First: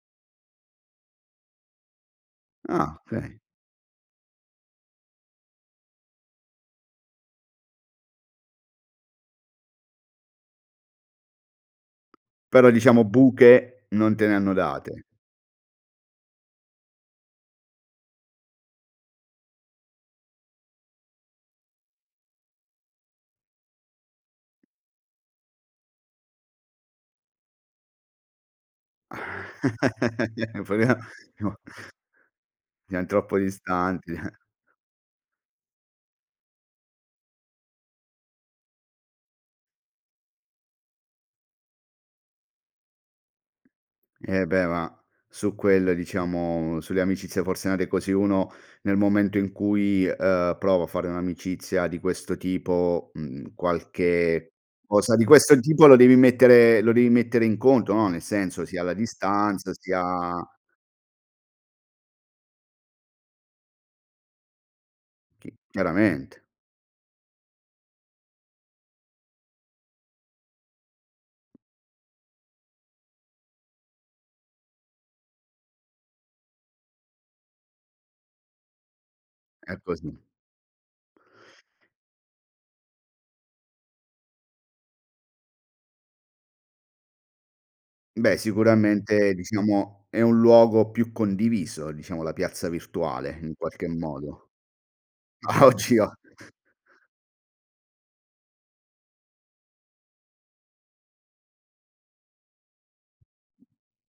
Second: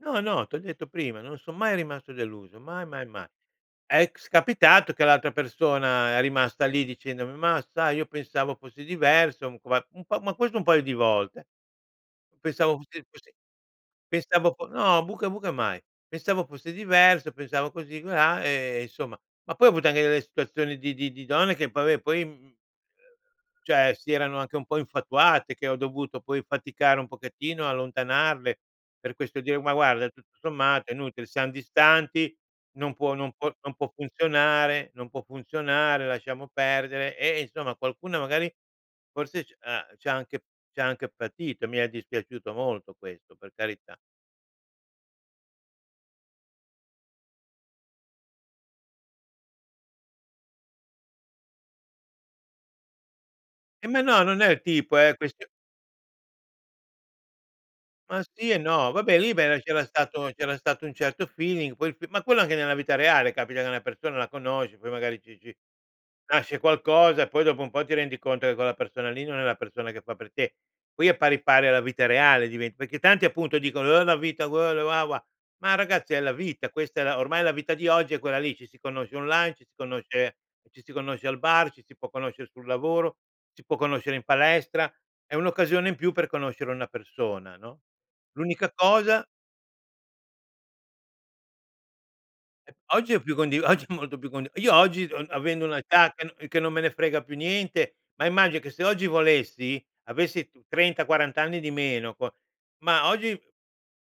No no, t'ho detto prima, non son mai rimasto deluso, mai, Ah, mai, mai. okay. È s capitato che l'altra persona è rimasta lì dicendomi: "mah, sai, io pensavo fossi diverso" [unintelligible] ma ma questo un paio di volte Però "pensavo diciamo fossi fossi buche, non te ne pensavo hanno po" date. no, buca, buca mai. "Pensavo fossi diverso, pensavo così e colà" e, insomma. Ma poi ho avuto anche delle situazioni di di di donne che, vabbè, poi, mhmm, uhm, cioè, si erano anche un po' infatuate, che ho dovuto poi faticare un pochettino a allontanarle. Per questo dire: “Ma, guarda, tutto sommato è inutile, siam distanti, [unintelligible] non .Siam può non troppo può non può distanti, eh. funzionare, non può funzionare, lasciamo perdere”. E e, insomma, qualcuna, magari, forse c'ha c'ha anche c'ha anche patito. Mi è dispiaciuto molto questo, per carità. Eh beh, ma su quelle, diciamo sulle amicizie forse nate così uno nel momento in cui, uhm, prova a fare un'amicizia di questo tipo, mhmm, Eh ma no, non è qualche il tipo, cosa è di questio questo tipo, lo devi mettere lo devi mettere in conto, no, nel Ma sì e senso sia no, la vabbè lì, beh, distanza, c'era sia stato c'era stato un certo feeling. Poi ma quello anche nella vita reale, capita che una persona la conosci, poi magari ci Chi ci chiaramente. nasce qualcosa e poi, dopo un po', ti rendi conto che quella persona lì non è la persona che fa per te, qui è pari pari alla vita reale. Diven perché tanti, appunto, dicono: “Oh, la vita quello”. [unintelligible] Ma, ragazzi, è la vita. Questa è la ormai, la vita di oggi è quella lì. Ci si conosce online, ci si È così. conosce ci si conosce al bar, ci si può conoscere sul lavoro, si può conoscere in palestra. È un'occasione in più per conoscere una persona, no, Beh, l'unica cosa sicuramente, diciamo, è un luogo più condiviso, diciamo la piazza Oggi è più virtuale, in condi oggi qualche è molto più cond modo. io oggi, uhm, avendo Ma oggi un'età io che n che non me ne frega più niente, ma immagino che se oggi volessi, avessi 30, 40 anni di meno, qua ma oggi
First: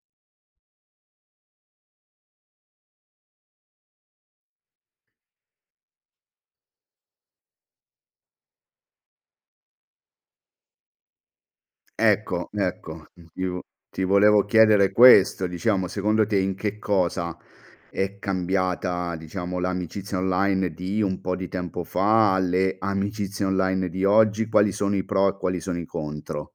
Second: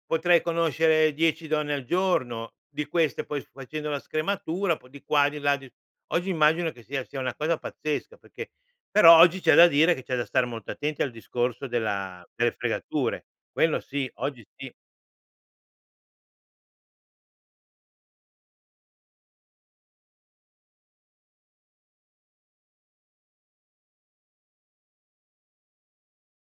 potrei conoscere 10 donne al giorno. Di queste, poi, facendo la scrematura, un po' di qua, di là, di oggi, immagino che sia sia una cosa pazzesca, perché però oggi c'è da dire che c'è da stare molto attenti al discorso della Ecco, delle ecco, fregature. ti vo Quello ti sì, oggi volevo sì. chiedere questo, diciamo, secondo te in che cosa è cambiata, diciamo, l'amicizia online di un po' di tempo fa, le amicizie online di oggi, quali sono i pro e quali sono i contro?